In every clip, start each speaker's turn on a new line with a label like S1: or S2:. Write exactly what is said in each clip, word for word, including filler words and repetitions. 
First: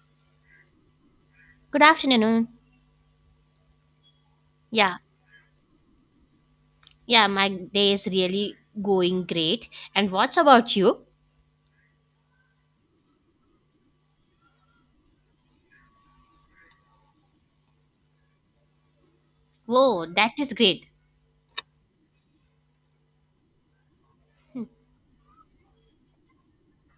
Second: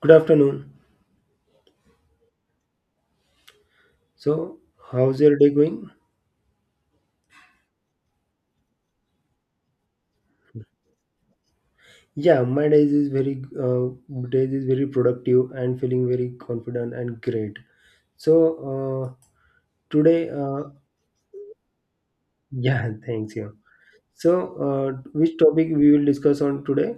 S1: Good afternoon.
S2: Good afternoon.
S1: So,
S2: Yeah,
S1: how's your day going?
S2: yeah, my day is really going great. And what's about you?
S1: Yeah, my day is very uh, day is very productive and feeling very confident and great. So, uh,
S2: Whoa,
S1: today,
S2: that is
S1: uh,
S2: great.
S1: yeah, thanks. Yeah. So, uh, which topic we will discuss on today?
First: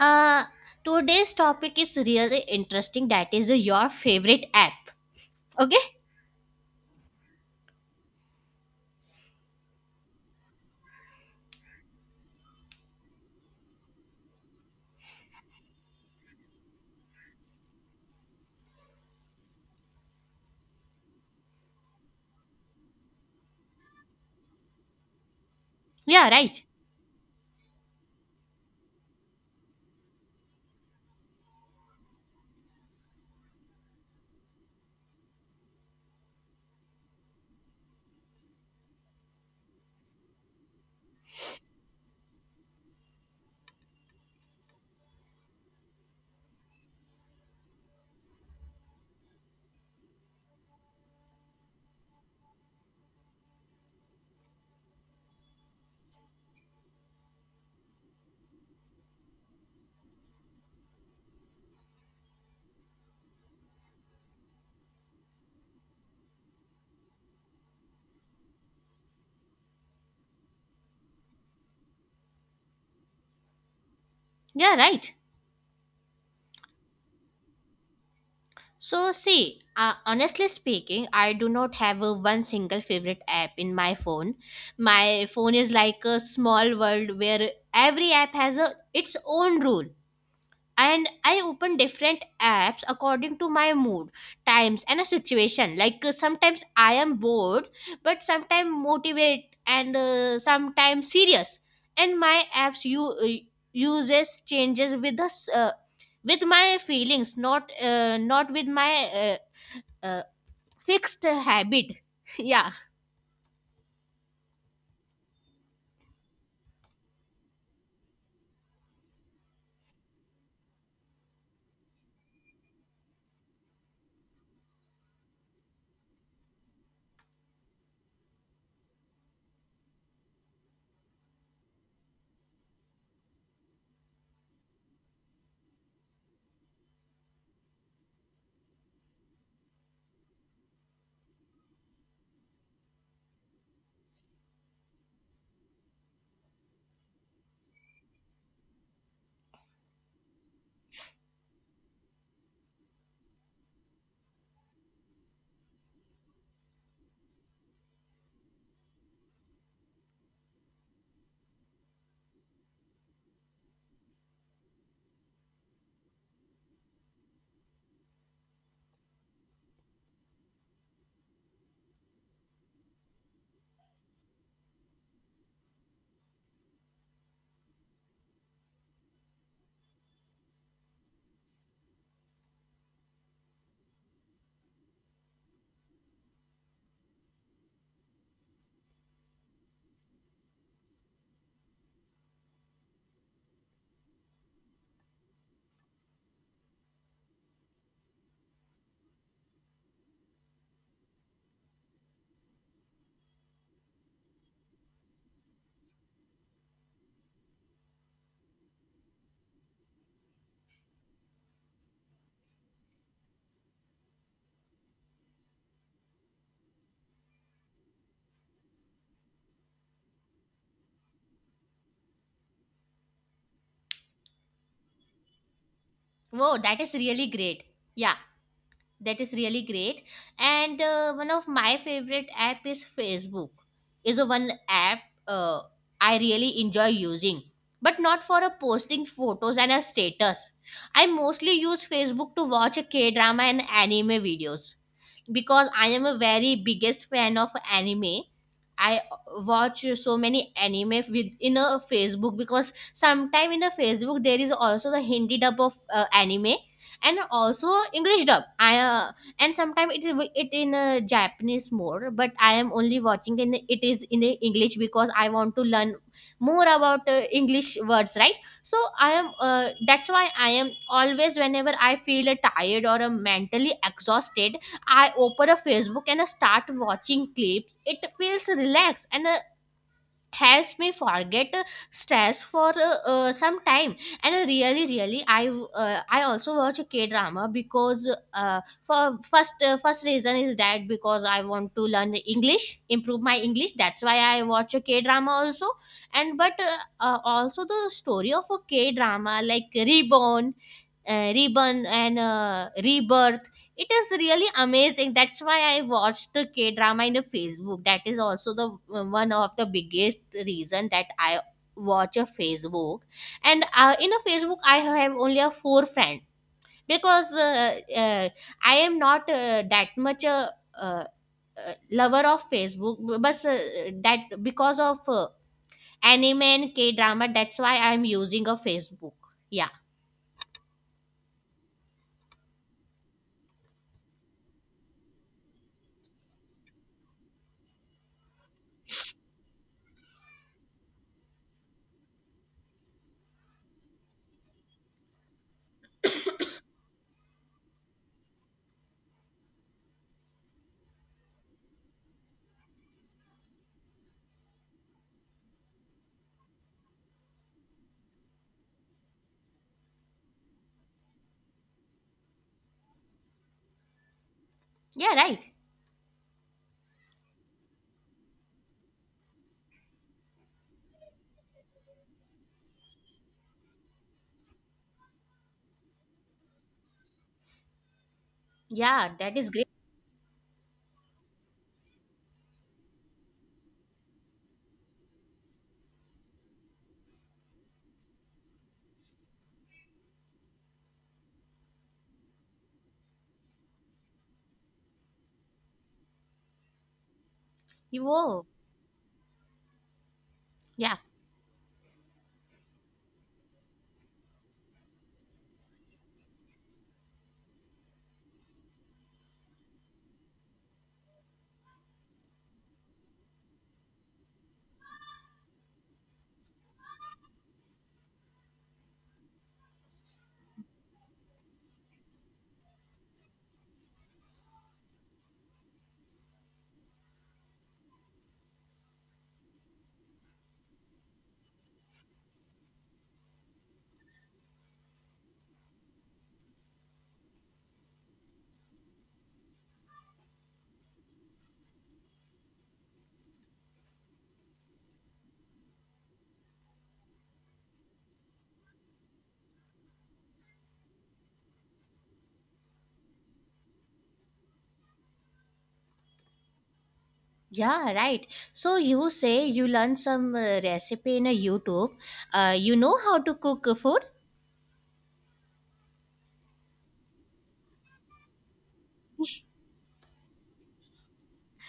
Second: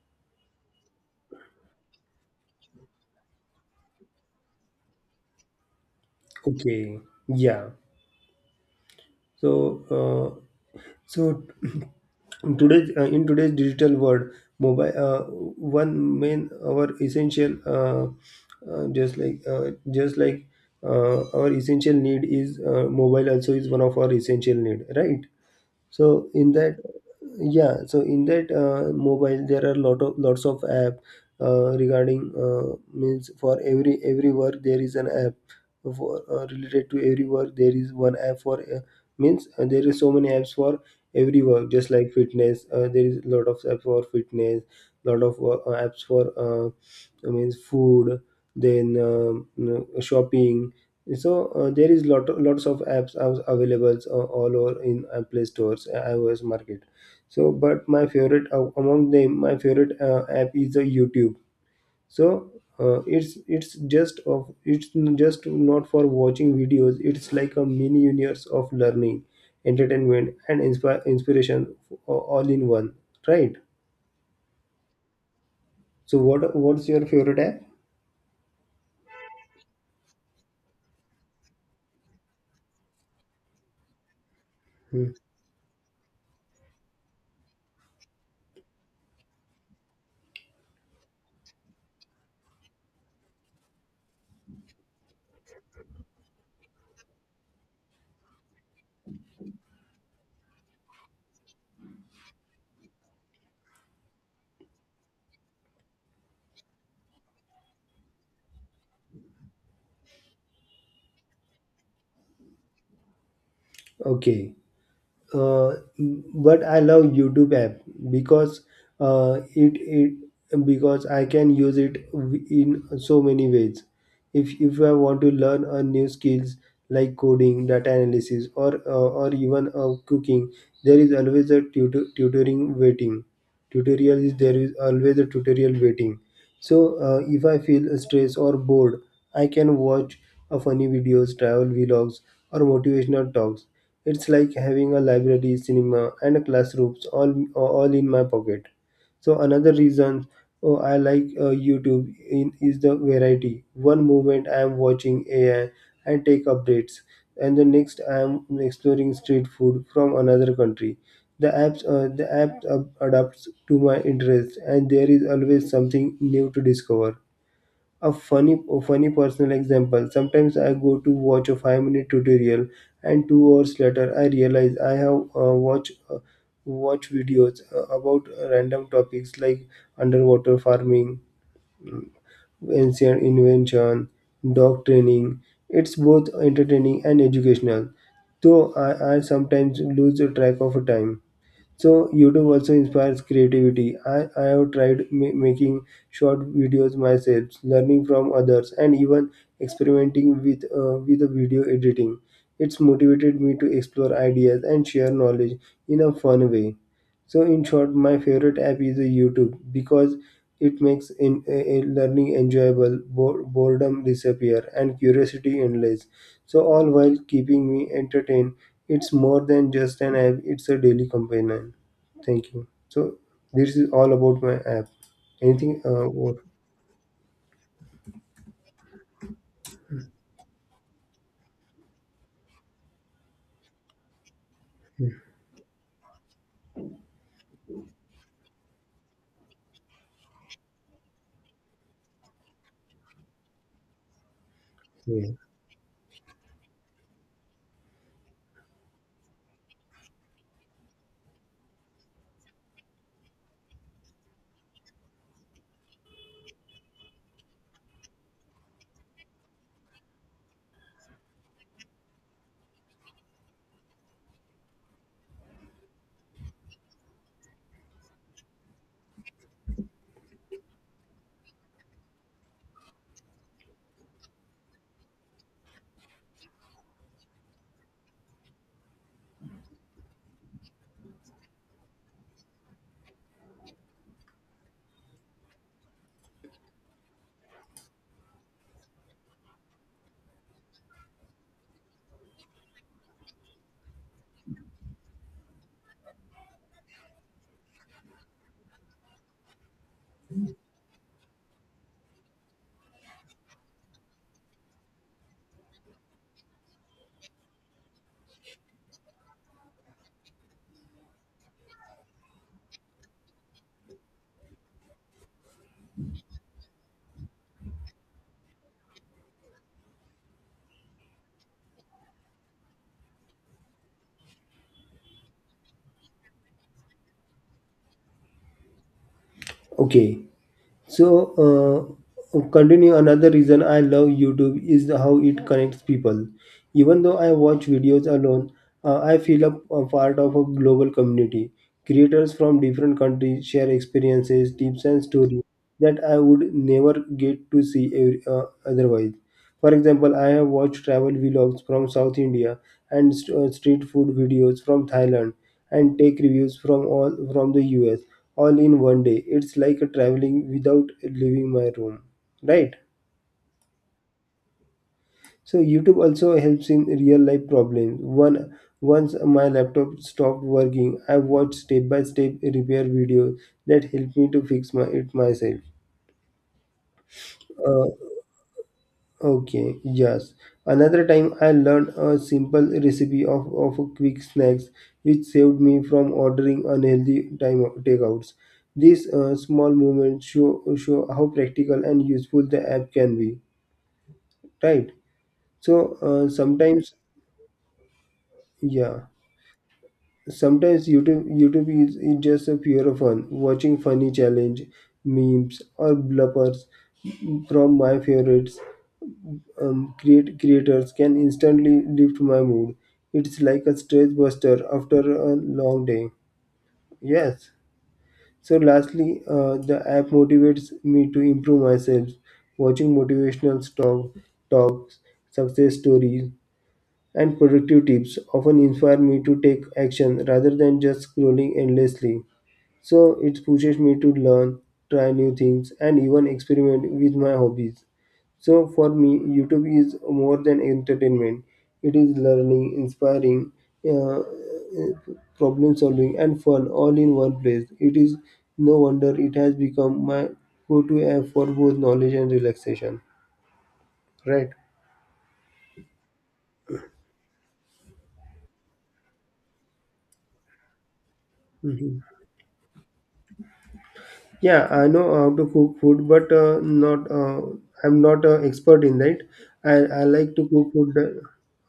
S2: Uh, Today's topic is really interesting. That is your favorite app. Okay?
S1: Okay. Yeah. So, uh, So in today's uh, in today's digital world, mobile uh, one main our essential uh, uh, just like uh, just like uh, our essential need is uh, mobile also is one of our essential need, right? so
S2: Yeah,
S1: in
S2: right.
S1: that Yeah, so in that uh, mobile there are lot of lots of app, uh, regarding, uh, means for every every work there is an app for uh, related to every work there is one app for uh, means uh, there is so many apps for every work, just like fitness. Uh, there is a lot of apps for fitness, lot of uh, apps for, uh, means food, then um, you know, shopping. So uh, there is lot lots of apps av- available uh, all over in uh, Play Stores, uh, iOS market. So, but my favorite uh, among them, my favorite uh, app is uh, YouTube. So uh, it's it's just of it's just not for watching videos. It's like a mini universe of learning, entertainment, and inspi- inspiration a- all in one. Right.
S2: Yeah, right.
S1: So what what's your favorite app?
S2: So, see, uh, honestly speaking, I do not have a one single favorite app in my phone.
S1: Hmm.
S2: My phone is like a small world where every app has a its own rule, and I open different apps according to my mood, times and a situation. Like uh, sometimes I am bored, but sometimes motivate and uh, sometimes serious, and my apps you uh, uses changes with us uh, with my feelings, not uh, not with my uh, uh, fixed habit. Yeah.
S1: Okay. uh, but I love YouTube app because uh, it it because I can use it w- in so many ways. If if I want to learn a new skills like coding, data analysis, or uh, or even uh, cooking, there is always a tutor- tutoring waiting. Tutorial is there is always a tutorial waiting. So uh, if I feel stressed or bored, I can watch a funny videos, travel vlogs, or motivational talks. It's like having a library, cinema, and a classrooms all all in my pocket. So another reason oh, I like uh, YouTube in, is the variety. One moment I am watching A I and take updates, and the next I am exploring street food from another country. The apps uh, the app uh, adapts to my interests, and there is always something new to discover. A funny a funny personal example, sometimes I go to watch a five minute tutorial and two hours later I realize I have uh, watched uh, watch videos uh, about uh, random topics like underwater farming, mm, ancient invention, dog training. It's both entertaining and educational, though i, I sometimes lose track of time. So YouTube also inspires creativity. i, I have tried ma- making short videos myself, learning from others, and even experimenting with uh, with the video editing. It's motivated me to explore ideas and share knowledge in a fun way. So in short, my favorite app is a YouTube because it makes in, uh, learning enjoyable, bo- boredom disappear, and curiosity endless. So all while keeping me entertained, it's more than just an app; it's a daily companion. Thank you. So this is all about my app. Anything? Uh, what?
S2: Wow, that is really great. Yeah, that is really great. And uh, one of my favorite app is Facebook. Is a one app uh, I really enjoy using, but not for a posting photos and a status. I mostly use Facebook to watch a K drama and anime videos
S1: Yeah.
S2: because I am a very biggest fan of anime. I watch so many anime within a Facebook because sometime in a Facebook there is also the Hindi dub of uh, anime, and also English dub. I uh, And sometimes it is wi- it in a Japanese more, but I am only watching in it is in a English because I want to learn more about uh, English words, right? So I am uh, that's why I am always, whenever I feel uh, tired or uh, mentally exhausted, I open a Facebook and I start watching clips. It feels relaxed and uh, helps me forget uh, stress for uh, uh, some time. And uh, really, really, I uh, I also watch a K drama because, uh, for first uh, first reason is that because I want to learn English, improve my English. That's why I watch a K drama also. And but uh, uh, also the story of a K drama, like Reborn, uh, Reborn and uh, Rebirth. It is really amazing. That's why I watched the K drama in the Facebook. That is also the uh, one of the biggest reason that I watch a Facebook. And uh, in a Facebook, I have only a four friend because uh, uh, I am not uh, that much a. Uh, uh, Lover of Facebook, b- but uh, that because of uh, anime and K drama, that's why I'm using a Facebook. Yeah,
S1: Okay. So, uh, continue, another reason I love YouTube is how it connects people. Even though I watch videos alone, uh, I feel a, a part of a global community. Creators from different countries share experiences, tips, and stories that I would never get to see every, uh, otherwise. For example, I have watched travel vlogs from South India and st- uh, street food videos from Thailand and tech reviews from all from the U S, all in one day. It's like a traveling without leaving my room, right?
S2: yeah, right.
S1: So YouTube also helps in real life problems. One Once my laptop stopped working, I watched step by step repair videos that helped me to fix my it myself. Uh,
S2: Yeah, that is great.
S1: Okay, yes. Another time I learned a simple recipe of, of quick snacks which saved me from ordering unhealthy time takeouts. These uh, small moments show, show how practical and useful the app can be, right? So uh, sometimes,
S2: You oh,
S1: yeah, sometimes
S2: yeah,
S1: YouTube YouTube is, is just a pure fun, watching funny challenge, memes or bloopers from my favorites um, create creators can instantly lift my mood. It's like a stress buster after a long day. Yes. So lastly, uh, the app motivates me to improve myself. Watching motivational talk, talks, success stories, and productive tips often inspire me to take action rather than just scrolling endlessly. So it pushes me to learn, try new things, and even experiment with my hobbies. So for me, YouTube is more than entertainment. It is learning, inspiring, uh, problem solving, and fun all in one place. It is no wonder it has become my go-to app for both knowledge and relaxation. Right?
S2: yeah, right. So you say you learned some uh, recipe in a YouTube.
S1: Mhm.
S2: Uh, you know how to cook uh, food,
S1: Yeah, I know how to cook food, but uh, not uh, I'm not an expert in that. I, I like to cook food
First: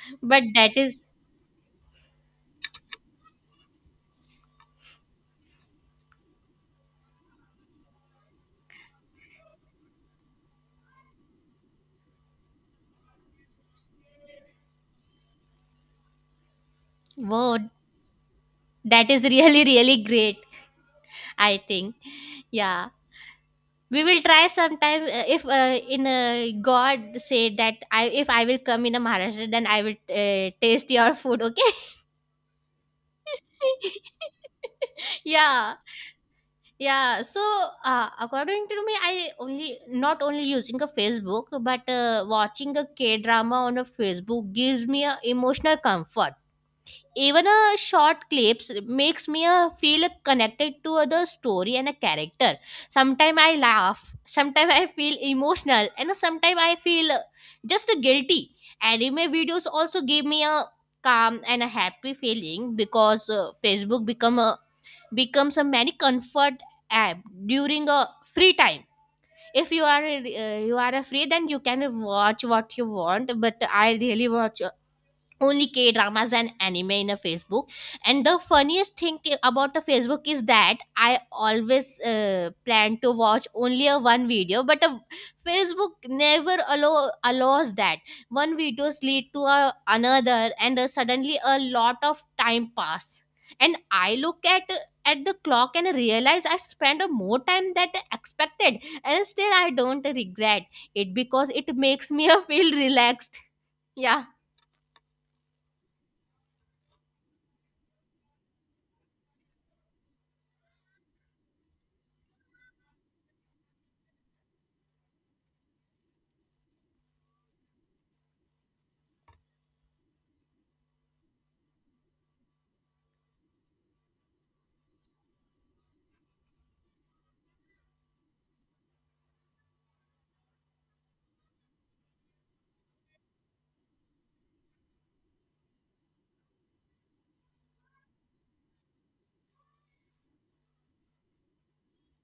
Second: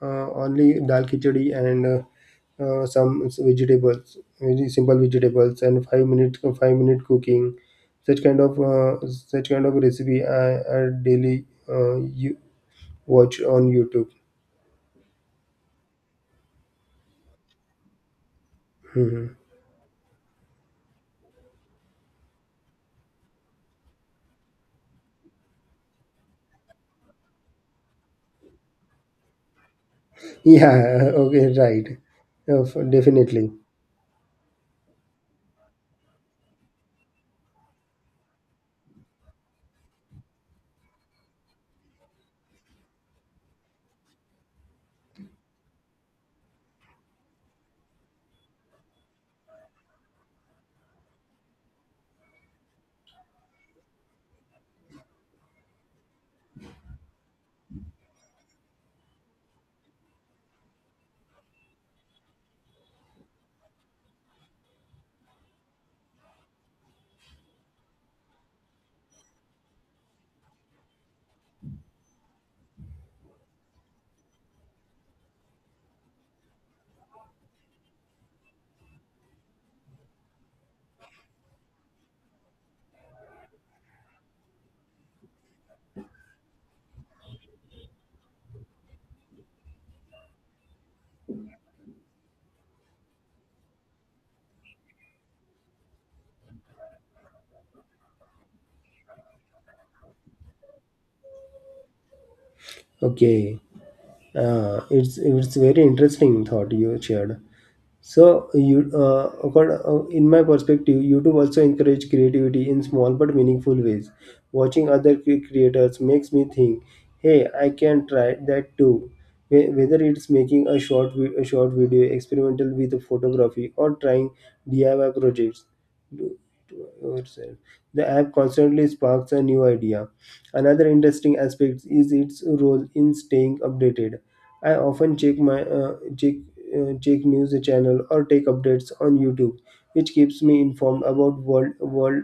S1: uh,
S2: but
S1: only
S2: that
S1: dal
S2: is,
S1: khichdi and uh, uh, some vegetables, very simple vegetables, and five minute five minute cooking, such kind of uh, such kind of recipe I, I daily uh, you watch on YouTube.
S2: whoa, that is
S1: Mhm.
S2: really really great. I think, yeah. We will try sometime uh, if uh, in uh, God say that I, if I will come in a Maharashtra, then I will uh, taste
S1: Yeah,
S2: your food,
S1: okay,
S2: okay.
S1: right. Uh, f- definitely.
S2: Yeah. Yeah, so uh, according to me, I only not only using a Facebook, but uh, watching a K drama on a Facebook gives me a emotional comfort. Even a short clips makes me uh, feel connected to the story and a character. Sometimes I laugh, sometimes I feel emotional, and sometimes I feel uh, just guilty. Anime videos also give me a calm and a happy feeling, because uh, Facebook become a becomes a many comfort app during a free time. If you are uh, you are free, then you can watch what you want, but I really watch only K dramas and anime in a Facebook. And the funniest thing i- about the Facebook is that I always uh, plan to watch only a one video, but a Facebook never allow allows that. One videos lead to a, another, and uh, suddenly a lot of time pass. And I look at at the clock and realize I spent a more time than expected, and still I don't regret it because it makes me feel relaxed.
S1: Okay.
S2: Yeah.
S1: Uh, it's it's very interesting thought you shared. So you, uh, accord- uh, in my perspective, YouTube also encourage creativity in small but meaningful ways. Watching other cre- creators makes me think, "Hey, I can try that too." Whe- Whether it's making a short vi- a short video, experimental with photography, or trying D I Y projects, do- do yourself, the app constantly sparks a new idea. Another interesting aspect is its role in staying updated. I often check my uh, check, uh, check news channel or take updates on YouTube, which keeps me informed about world world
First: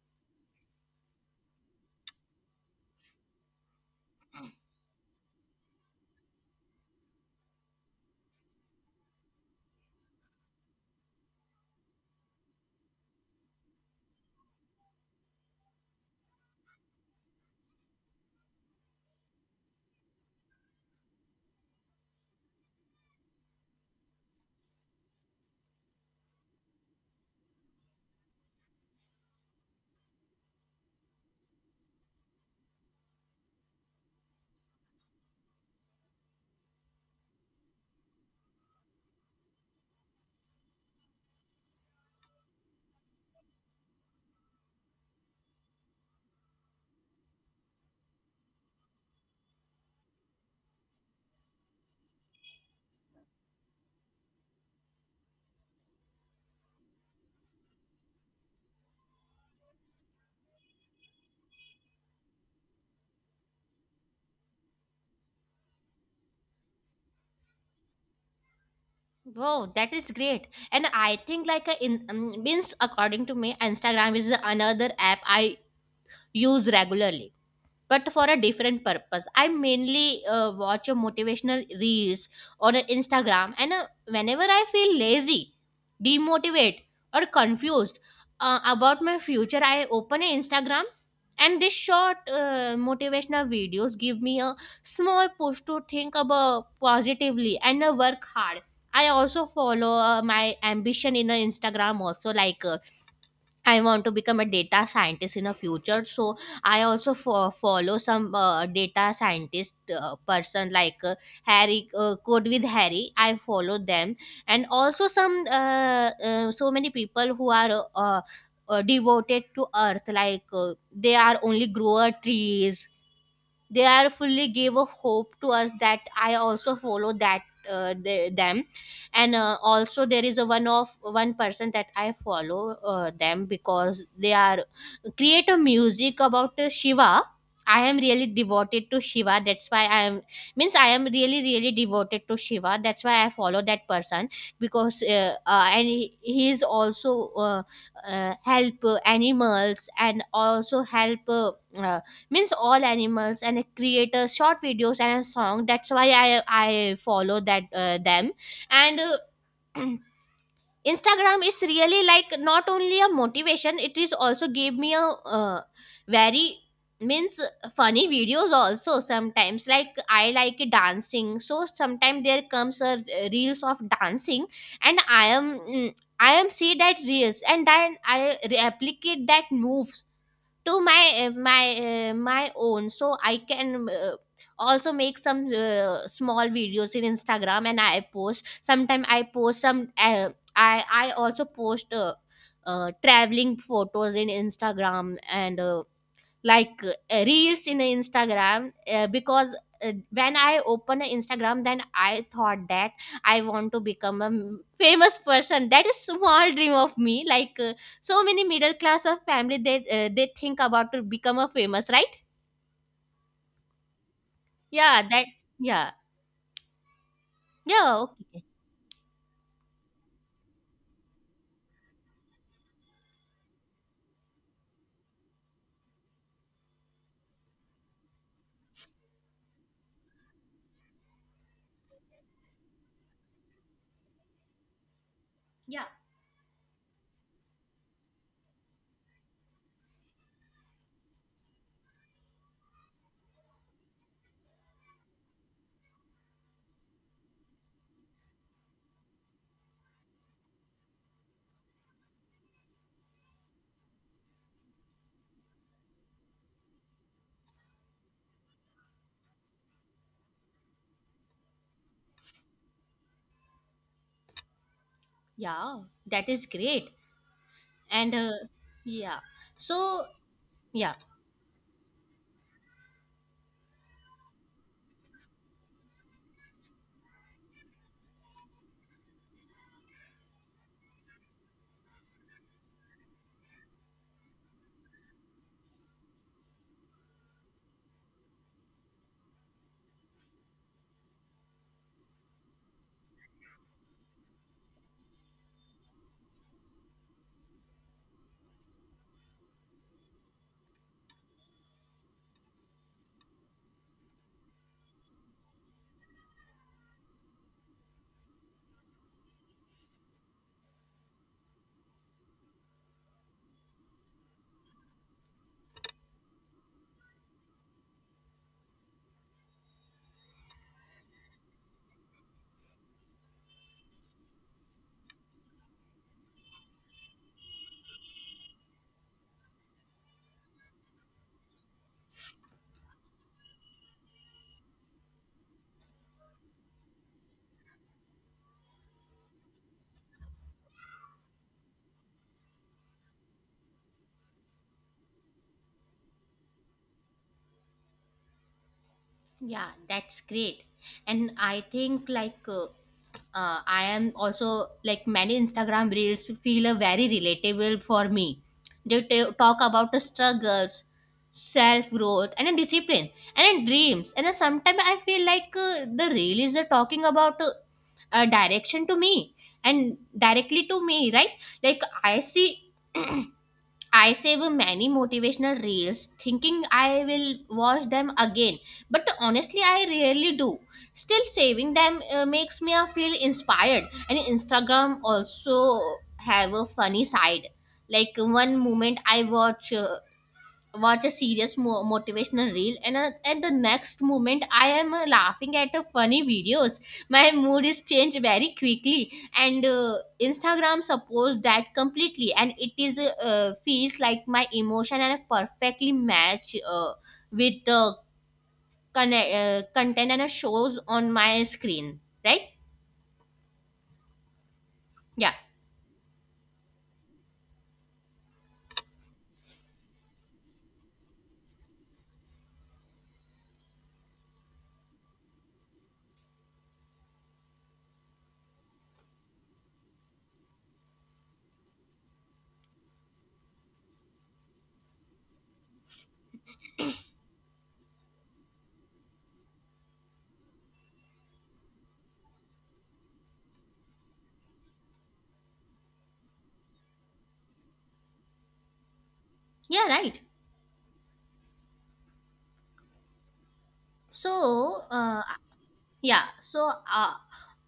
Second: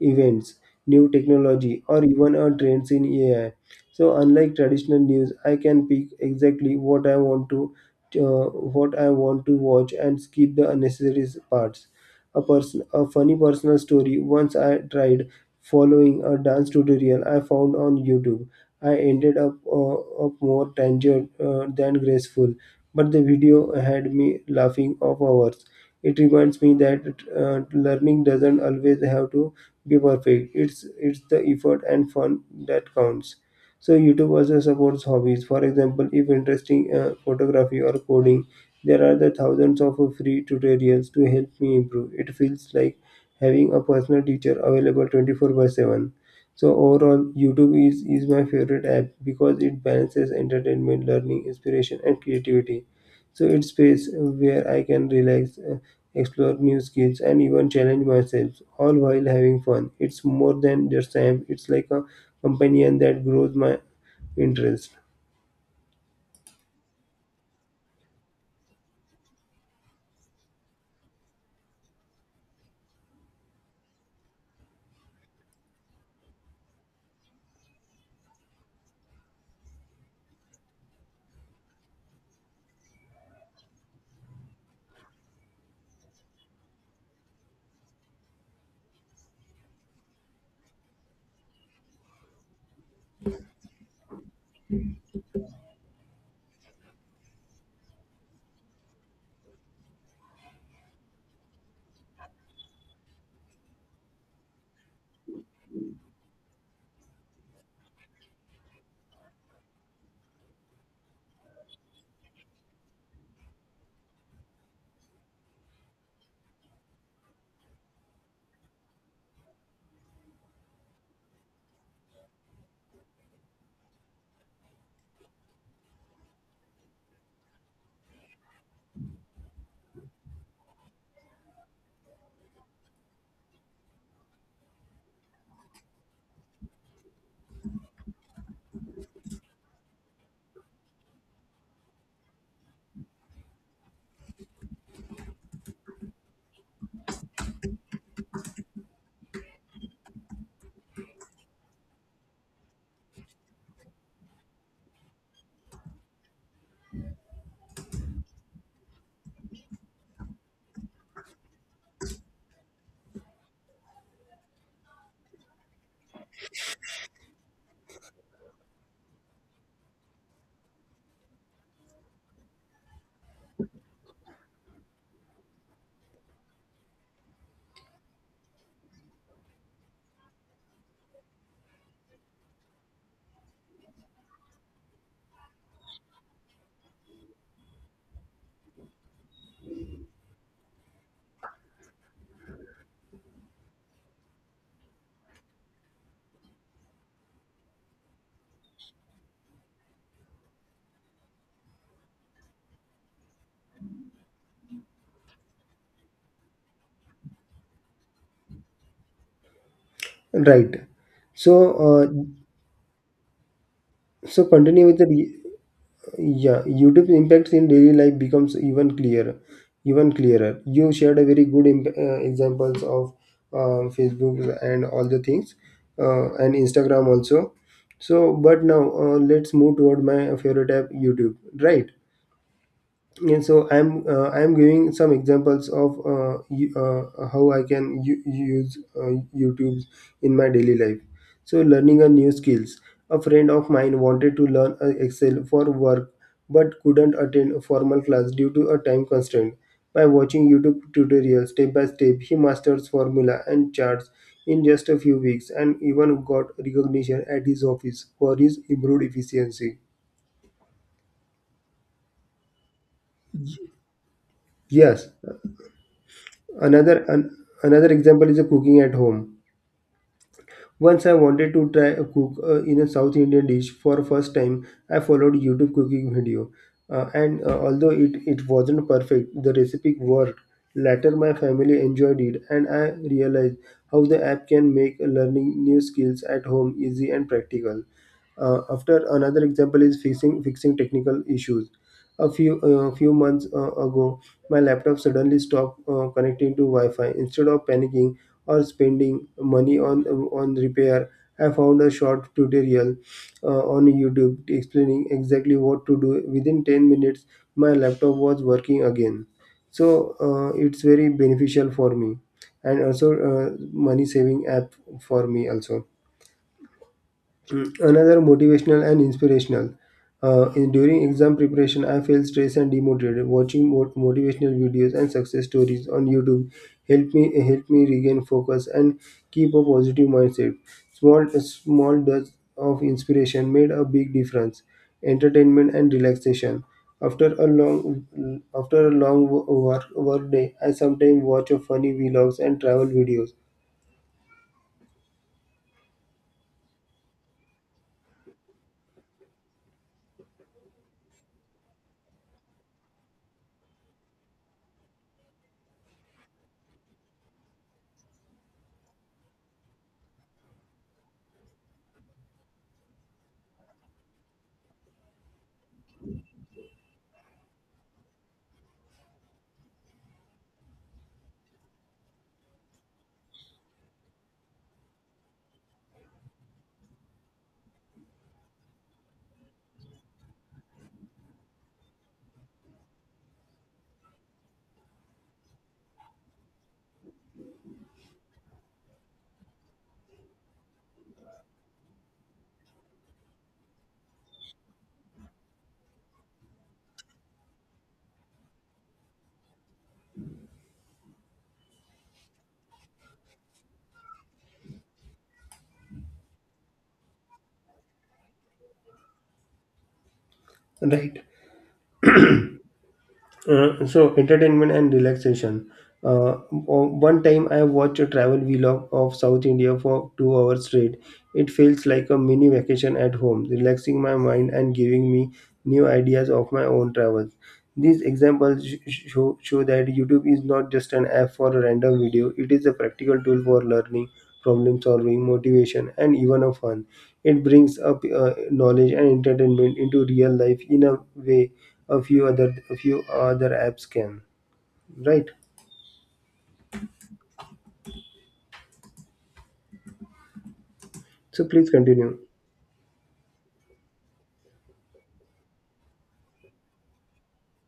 S1: events, new technology, or even our trends in A I. So unlike traditional news, I can pick exactly what I want to uh, what I want to watch and skip the unnecessary parts. A person a funny personal story. Once I tried following a dance tutorial I found on YouTube. I ended up uh, up more tangled uh, than graceful, but the video had me laughing off hours. It reminds me that uh, learning doesn't always have to be perfect. It's it's the effort and fun that counts. So YouTube also supports hobbies. For example, if interesting uh, photography or coding, there are the thousands of free tutorials to help me improve. It feels like having a personal teacher available twenty-four by seven. So overall, YouTube is, is my favorite app because it balances entertainment, learning, inspiration, and creativity. So it's space where I can relax, uh, explore new skills, and even challenge myself, all while having fun. It's more than just time, it's like a companion that grows my interest.
S2: Wow, that is great. And I think like uh, in um, means according to me, Instagram is another app I use regularly, but for a different purpose. I mainly uh, watch a motivational reels on a Instagram, and uh, whenever I feel lazy, demotivated, or confused uh, about my future, I open a Instagram, and these short uh, motivational videos give me a small push to think about positively and uh, work hard. I also follow uh, my ambition in uh, Instagram also. Like uh, I want to become a data scientist in a future. So I also fo- follow some uh, data scientist uh, person, like uh, Harry, uh, Code with Harry. I follow them, and also some uh, uh, so many people who are uh, uh, devoted to Earth. Like uh, they are only grower trees, they are fully gave a hope to us, that I also follow that uh, the, them. And uh, also there is a one of one person that I follow uh, them because they are create a music about uh, Shiva. I am really devoted to Shiva, that's why I am, means I am really really devoted to Shiva, that's why I follow that person because uh, uh, and he, he is also uh, uh, help uh, animals, and also help uh, uh, means all animals, and a creator short videos and a song. That's why i i follow that uh, them. And uh, Instagram is really like not only a motivation, it is also gave me a uh, very, means funny videos also. Sometimes, like I like dancing, so sometimes there comes a uh, reels of dancing, and I am, mm, I am see that reels and then I replicate that moves to my uh, my uh, my own. So I can uh, also make some uh, small videos in Instagram, and I post. Sometimes I post some uh, i I also post uh, uh, traveling photos in Instagram, and uh, like uh, reels in Instagram uh, because uh, when I open Instagram, then I thought that I want to become a m- famous person. That is small dream of me. Like uh, so many middle class of family, they uh, they think
S1: Right.
S2: about to become a
S1: So,
S2: famous,
S1: uh,
S2: right?
S1: so continue with
S2: Yeah,
S1: the
S2: that,
S1: re-
S2: yeah,
S1: yeah. YouTube impacts in daily
S2: yeah,
S1: life
S2: okay,
S1: becomes even clearer, even clearer. You shared a very good imp- uh, examples of uh, Facebook and all the things, uh, and Instagram also. So, but now uh, let's move toward my favorite app, YouTube. Right. and so i'm uh, I'm giving some examples
S2: yeah,
S1: of uh, y- uh, how I can u- use uh, YouTube in my daily life. So learning a new skills, a friend of mine wanted to learn uh, Excel for work but couldn't attend a formal class due to a time constraint. By watching YouTube tutorials step by step, he masters formula and charts in just a few weeks, and even got recognition at his office for his improved efficiency. Yes.
S2: yeah, that is great.
S1: another an, Another
S2: And
S1: example
S2: uh,
S1: is a cooking at
S2: yeah,
S1: home.
S2: so yeah.
S1: Once I wanted to try a cook uh, in a south Indian dish for first time. I followed YouTube cooking video. Uh, and uh, although it, it wasn't perfect, the recipe worked. Later my family enjoyed it and I realized how the app can make learning new skills at home easy and practical. Uh, after Another example is fixing fixing technical issues. A few uh, Few months uh, ago, my laptop suddenly stopped uh, connecting to Wi-Fi. Instead of panicking or spending money on on repair, I found a short tutorial uh, on YouTube explaining exactly what to do. Within ten minutes, my laptop was working again. So uh, it's very beneficial for me, and also uh, money saving app for me also. Mm, Another motivational and inspirational. Uh, in, during exam preparation, I felt stressed and demotivated. Watching mo- motivational videos and success stories on YouTube helped me help me regain focus and keep a positive mindset. Small small dose of inspiration made a big difference. Entertainment and relaxation. After a long After a long wo- work work day, I sometimes watch a funny vlogs and travel videos.
S2: Yeah, that's great. And I think like uh, uh, I am also like many Instagram reels feel uh, very relatable for me. They ta- talk about the struggles, self growth, and a discipline, and a dreams. And sometimes I feel like uh, the reel is uh, talking about uh, a direction to me, and directly to me, right? Like I see, I save many motivational reels thinking I will watch them again, but honestly, I rarely do. Still, saving them uh, makes me uh, feel inspired. And Instagram also have a funny side. Like one moment I watch uh, watch a serious mo- motivational reel, and uh, at the next moment I am uh, laughing at uh, funny videos. My mood is changed very quickly, and uh, Instagram supports that completely, and it is uh, uh, feels like my emotion and perfectly match uh, with the con- uh, content and uh, shows on
S1: Right.
S2: my screen, right?
S1: Uh, so entertainment and
S2: Yeah,
S1: relaxation. Uh, o- One time I watched a travel vlog of South India for two hours straight. It feels like a mini vacation at home, relaxing my mind and giving me new ideas of my own travels. These examples sh- sh- show, show that YouTube is not just an app for a random video, it is a practical tool for learning, problem solving, motivation, and even a fun. It brings up uh, knowledge and entertainment into real life in a way a few other a few other apps can. Right,
S2: yeah, right.
S1: so please continue.
S2: So uh, yeah, so uh,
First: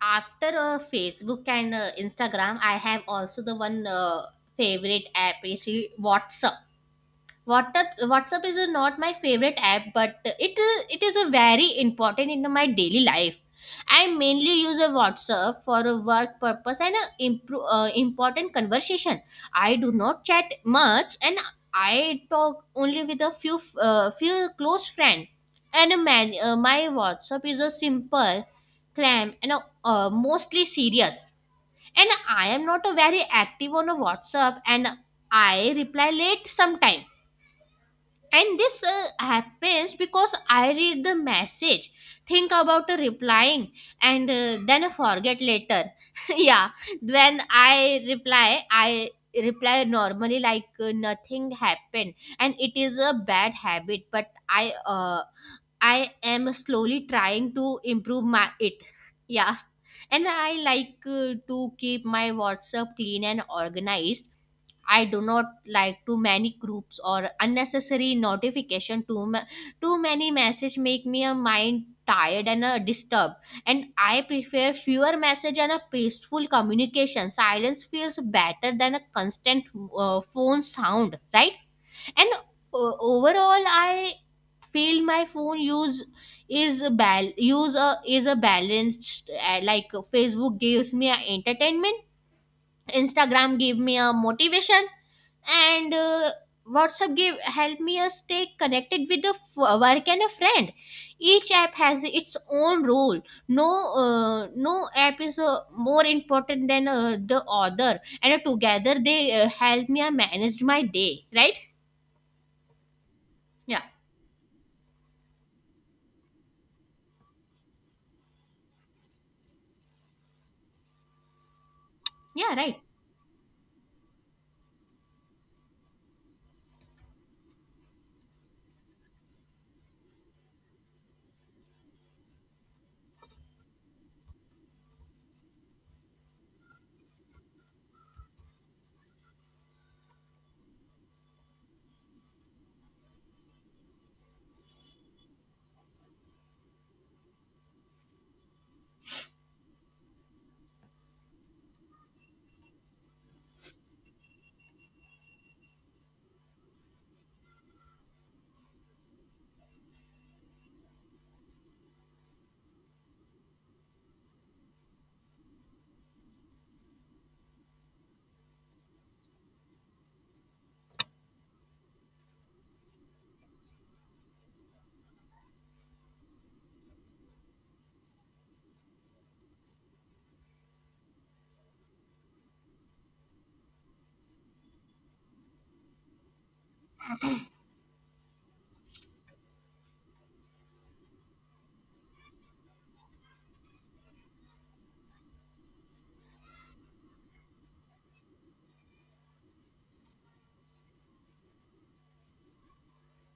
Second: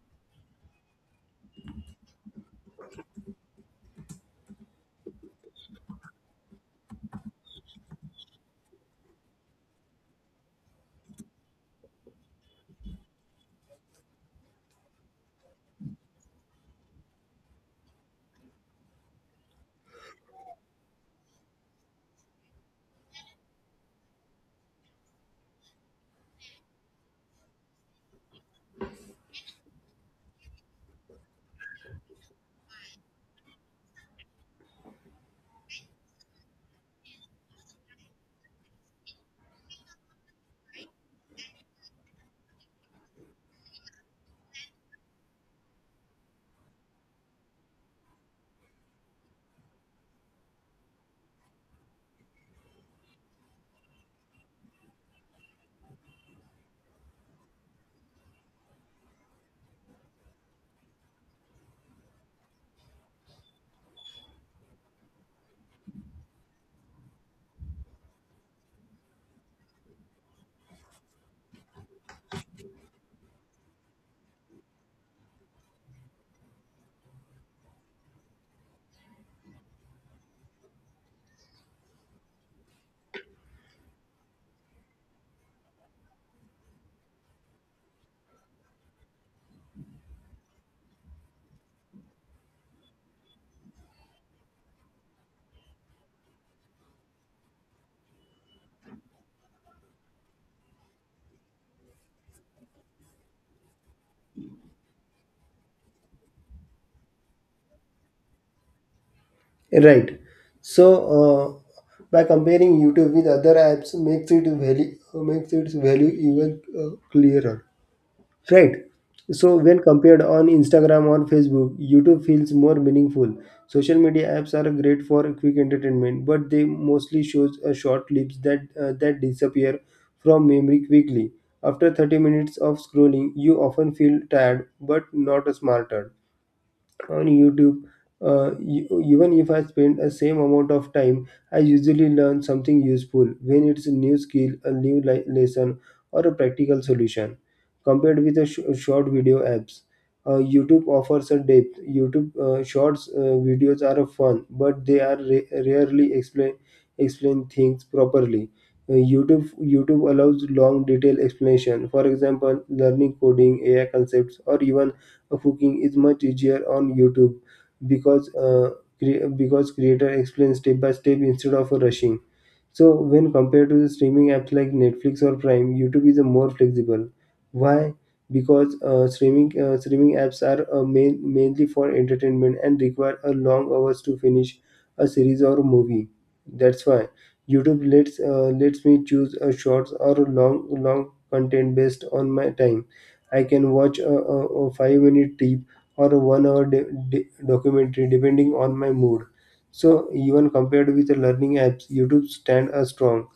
S2: after uh, Facebook and uh, Instagram, I have also the one uh, favorite app is WhatsApp. WhatsApp WhatsApp is uh, not my favorite app, but it uh, it is a very important in my daily life. I mainly use a WhatsApp for a work purpose and uh, impro- uh, important conversation. I do not chat much, and I talk only with a few uh, few close friends. And uh, man, uh, my WhatsApp is a simple, clam and uh, uh, mostly serious, and I am not a very active on a WhatsApp. And I reply late sometime, and this uh, happens because I read the message, think about uh, replying, and uh, then forget later. Yeah. When I reply, I reply normally, like uh, nothing happened, and it is a bad habit, but i uh, I am slowly trying to improve my it. Yeah. And I like uh, to keep my WhatsApp clean and organized. I do not like too many groups or unnecessary notification. Too ma- too many message make me a mind tired and uh, disturbed. And I prefer fewer message and a peaceful communication. Silence feels better than a constant uh, phone sound, right? And uh, overall, I feel my phone use is a bal- use a is a balanced, uh, like Facebook gives me a entertainment. Instagram give me a motivation and uh, WhatsApp give help me us stay connected with the f- work and a friend. Each app has its own role. No, uh, no app is uh, more important than uh, the other, and uh, together they uh, help me
S1: Right,
S2: uh, manage my
S1: so
S2: day,
S1: uh,
S2: right?
S1: by comparing YouTube with other
S2: Yeah.
S1: apps makes it value uh, makes its value even uh, clearer. Right. So when compared on Instagram or Facebook, YouTube feels
S2: Yeah,
S1: more
S2: right.
S1: meaningful. Social media apps are great for quick entertainment, but they mostly shows uh, short clips that uh, that disappear from memory quickly. After thirty minutes of scrolling, you often feel tired but not smarter. On YouTube, Uh, e- even if I spend the same amount of time, I usually learn something useful when it's a new skill, a new li- lesson, or a practical solution. Compared with the sh- short video apps, uh, YouTube offers a depth. YouTube uh, shorts uh, videos are fun, but they are ra- rarely explain explain things properly. Uh, YouTube YouTube allows long detailed explanation. For example, learning coding, A I concepts, or even cooking is much easier on YouTube because uh, cre- because creator explains step by step instead of rushing. So when compared to the streaming apps like Netflix or Prime, YouTube is a more flexible. Why? Because uh, streaming uh, streaming apps are uh, main, mainly for entertainment and require a long hours to finish a series or a movie. That's why YouTube lets uh, lets me choose a shorts or a long long content based on my time. I can watch a, a, a five minute clip or a one hour de- de- documentary depending on my mood. So even compared with the learning apps, YouTube stand a strong.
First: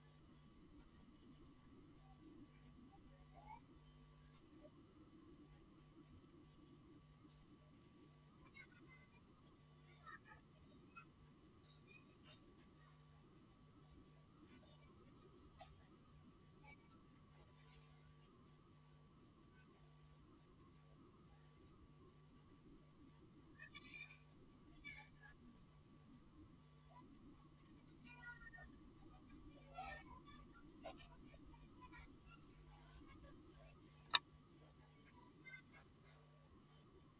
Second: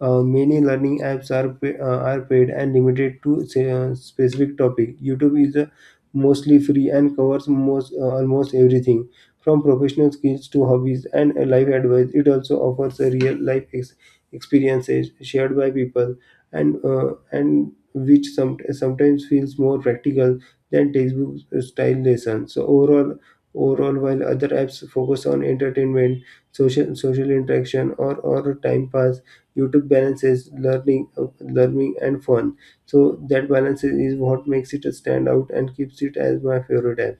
S1: Uh, many learning apps are pa- uh, are paid and limited to say, uh, specific topic. YouTube is uh, mostly free and covers most uh, almost everything from professional skills to hobbies and uh, life advice. It also offers a real life ex- experiences shared by people, and uh, and which some, sometimes feels more practical than textbook style lessons. So overall, overall, while other apps focus on entertainment, social social interaction, or or time pass, YouTube balance is learning, uh, learning and fun. So that balance is is what makes it stand out and keeps it as my favorite app.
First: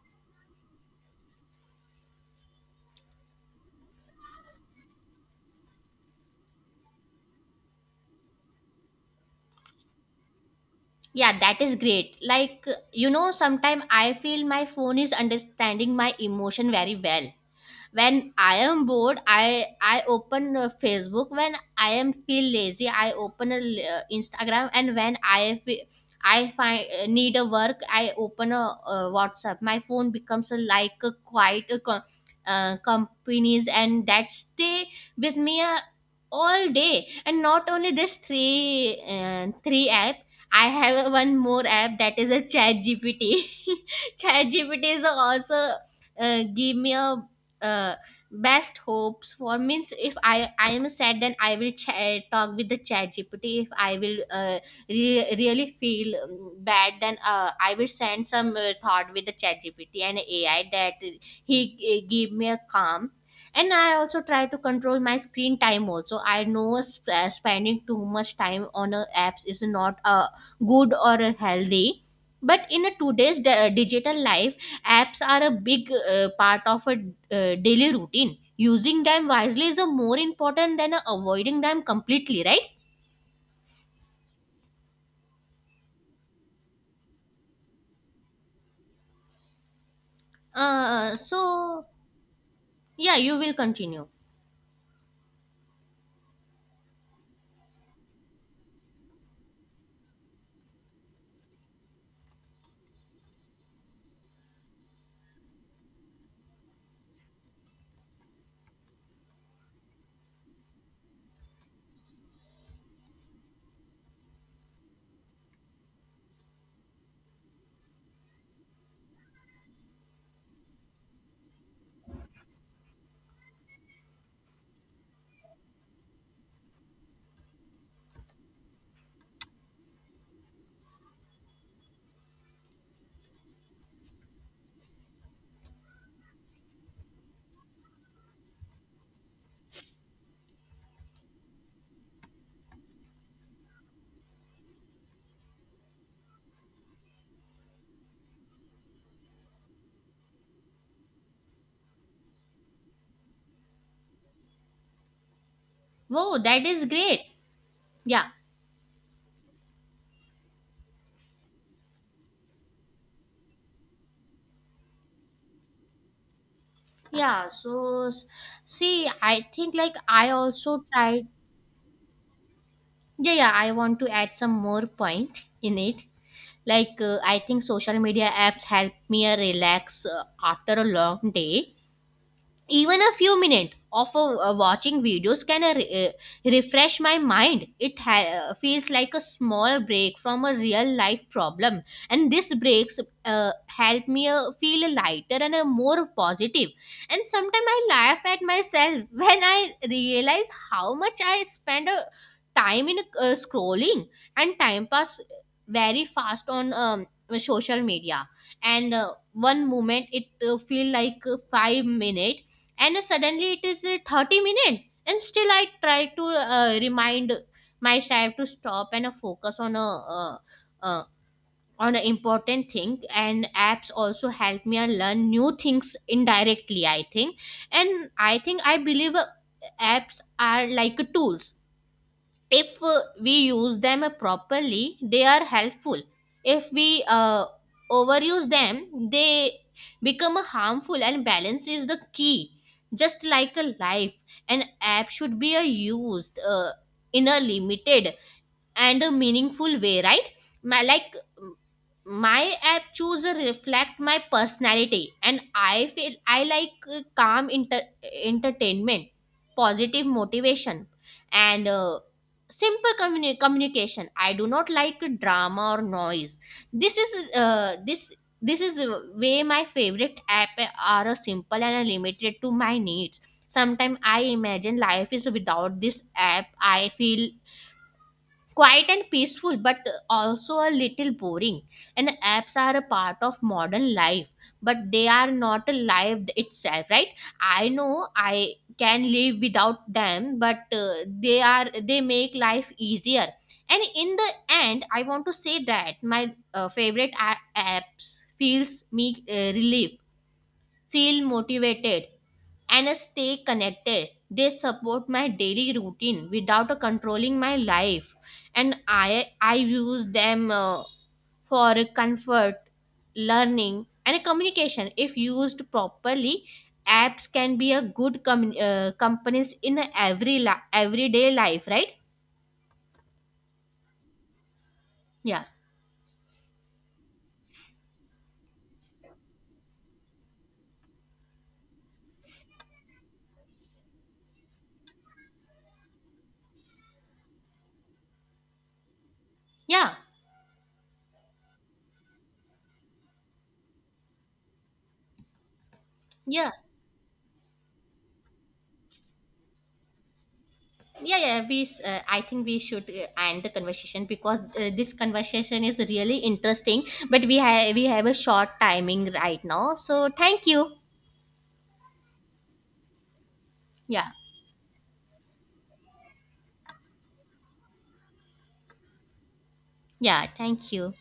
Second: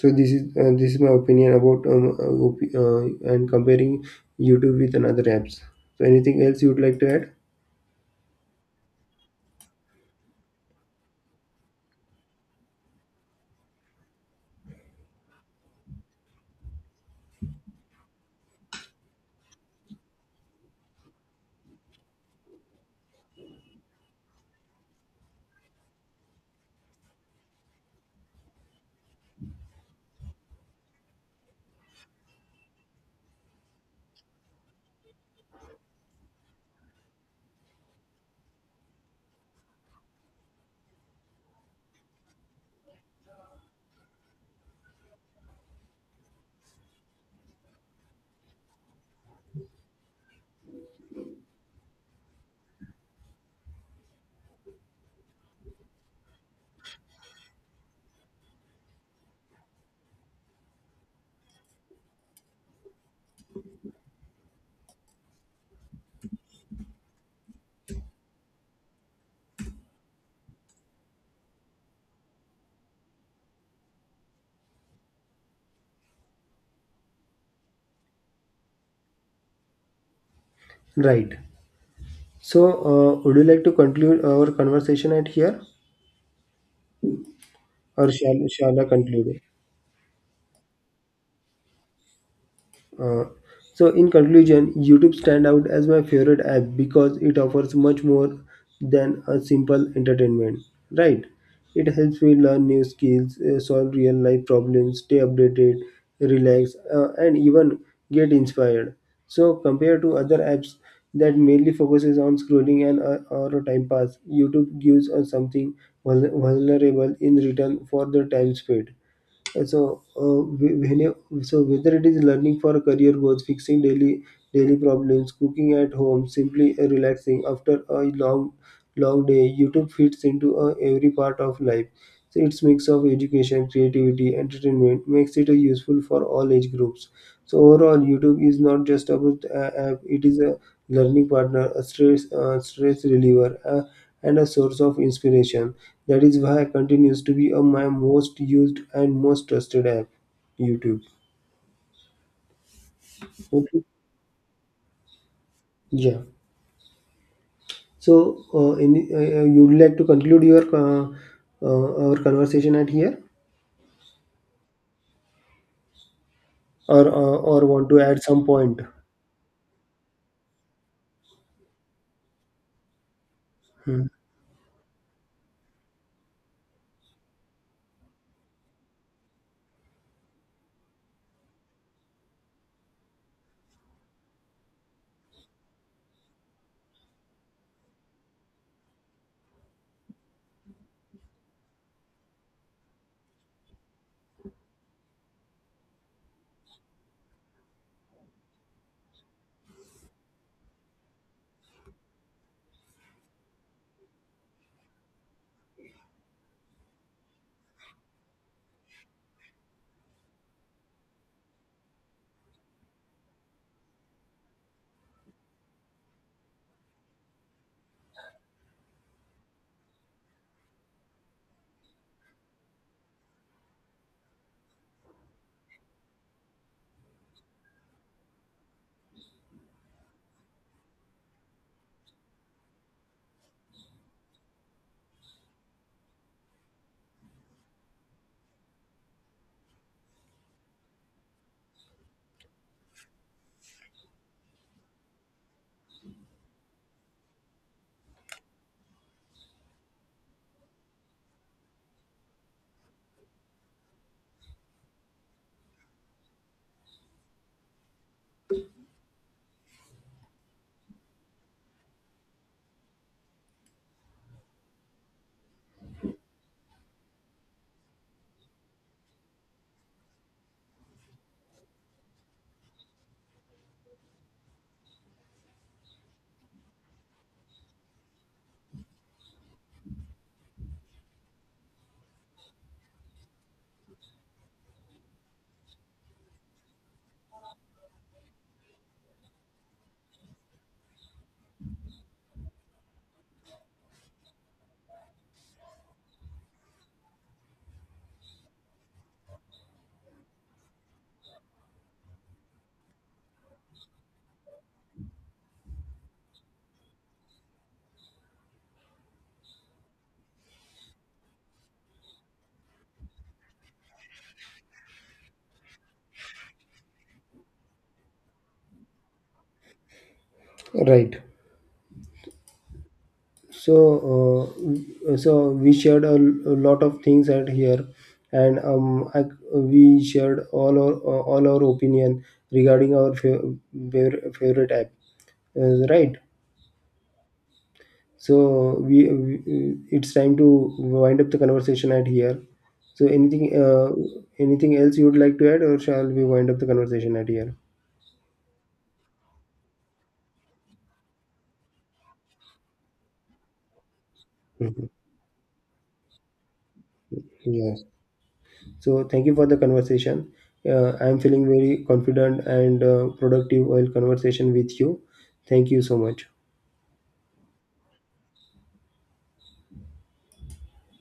S1: So this is uh, this is my opinion about um, uh, op- uh, and comparing YouTube with another apps. So anything else you would like to add?
S2: Yeah, that is great. Like, uh, you know sometimes I feel my phone is understanding my emotion very well. When I am bored, i i open uh, Facebook. When I am feel lazy, I open a, l- uh, Instagram. And when I fe- I find uh, need a work, I open a uh, WhatsApp. My phone becomes a, like a quiet uh, co- uh, companies and that stay with me, uh, all day. And not only this three, uh, three app. I have a one more app, that is a Chat GPT. Chat GPT is also uh, give me a uh, best hopes for. Means if i i am sad, then I will ch- talk with the Chat GPT. If I will uh, re- really feel um, bad, then uh, I will send some uh, thought with the Chat GPT and AI, that he uh, give me a calm. And I also try to control my screen time also. I know sp- uh, spending too much time on uh, apps is not uh, good or uh, healthy, but in a today's d- digital life, apps are a big uh, part of a uh, daily routine. Using them wisely is a more important than uh,
S1: Right.
S2: avoiding them completely,
S1: So
S2: right?
S1: uh, would you like to conclude our conversation at here, or shall shall I conclude?
S2: Uh, so, yeah,
S1: Uh,
S2: you will
S1: so
S2: continue.
S1: in conclusion, YouTube stand out as my favorite app because it offers much more than a simple entertainment. Right? It helps me learn new skills, uh, solve real life problems, stay updated, relax, uh, and even get inspired. So compared to other apps that mainly focuses on scrolling and uh, or a time pass, YouTube gives us something vul- vulnerable in return for the time spent. So uh, when you, so whether it is learning for career goals, fixing daily daily problems, cooking at home, simply uh, relaxing after a long long day, YouTube fits into uh, every part of life. So its mix of education, creativity, entertainment makes it uh, useful for all age groups. So overall, YouTube is not just about a app; it is a learning partner, a stress uh, stress reliever, uh, and a source of inspiration. That is why it continues to be a, my most used and most trusted app, YouTube. Okay. Yeah.
S2: Wow, that is great. Yeah.
S1: So, uh, any, uh, uh, you would like to conclude your uh, uh, our conversation at here, or uh,
S2: Yeah,
S1: or want to
S2: so
S1: add
S2: s-
S1: some point?
S2: see, I think, like, I also tried. Yeah, yeah, I want
S1: Hmm.
S2: to add some more point in it. Like, uh, I think social media apps help me uh, relax uh, after a long day. Even a few minutes of uh, uh, watching videos can uh, re- uh, refresh my mind. It ha- uh, feels like a small break from a real life problem, and these breaks uh, help me uh, feel lighter and uh, more positive. And sometimes I laugh at myself when I realize how much I spend, uh, time in uh, scrolling, and time pass very fast on um, social media. And uh, one moment it uh, feel like uh, five minutes, and suddenly it is uh, thirty minutes. And still I try to uh, remind myself to stop and uh, focus on a uh, uh, on an important thing. And apps also help me and learn new things indirectly, I think. And I think I believe, uh, apps are like tools. If uh, we use them properly, they are helpful. If we uh, overuse them, they become harmful. And balance is the key. Just like a life, an app should be uh, used uh, in a limited and a meaningful way, right? Ma- like, my app choose reflect my personality, and I feel I like uh, calm inter- entertainment, positive motivation, and uh, simple communi- communication. I do not like drama or noise. This is uh, this this is uh, way my favorite app are uh, simple and a limited to my needs. Sometimes I imagine life is without this app, I feel quiet and peaceful, but also a little boring. And apps are a part of modern life, but they are not a life itself, right? I know I can live without them, but uh, they are they make life easier. And in the end, I want to say that my uh, favorite a- apps feels me uh, relief, feel motivated, and stay connected. They support my daily routine without uh, controlling my life, and I I use them uh, for comfort, learning, and communication. If used properly, apps can be a good com- uh, companies in every li
S1: Right.
S2: everyday life, right?
S1: So, uh,
S2: Yeah,
S1: so we shared a, a lot of things at here, and um, I, we shared all our all our opinion regarding our fav- favorite favorite app, uh, right? So we, we
S2: yeah,
S1: it's time to wind up the conversation at here. So anything uh, anything else you would like to add, or shall we wind
S2: yeah.
S1: up the conversation at here?
S2: Yeah, yeah, we s- uh, I think we should uh, end the conversation, because uh, this conversation is really interesting, but we
S1: Mhm. Yeah.
S2: have we have a short
S1: So
S2: timing
S1: thank you
S2: right
S1: for the
S2: now. So
S1: conversation.
S2: thank you.
S1: Uh, I am feeling very confident and uh, productive while
S2: Yeah,
S1: conversation with you. Thank you so much.
S2: yeah, thank you.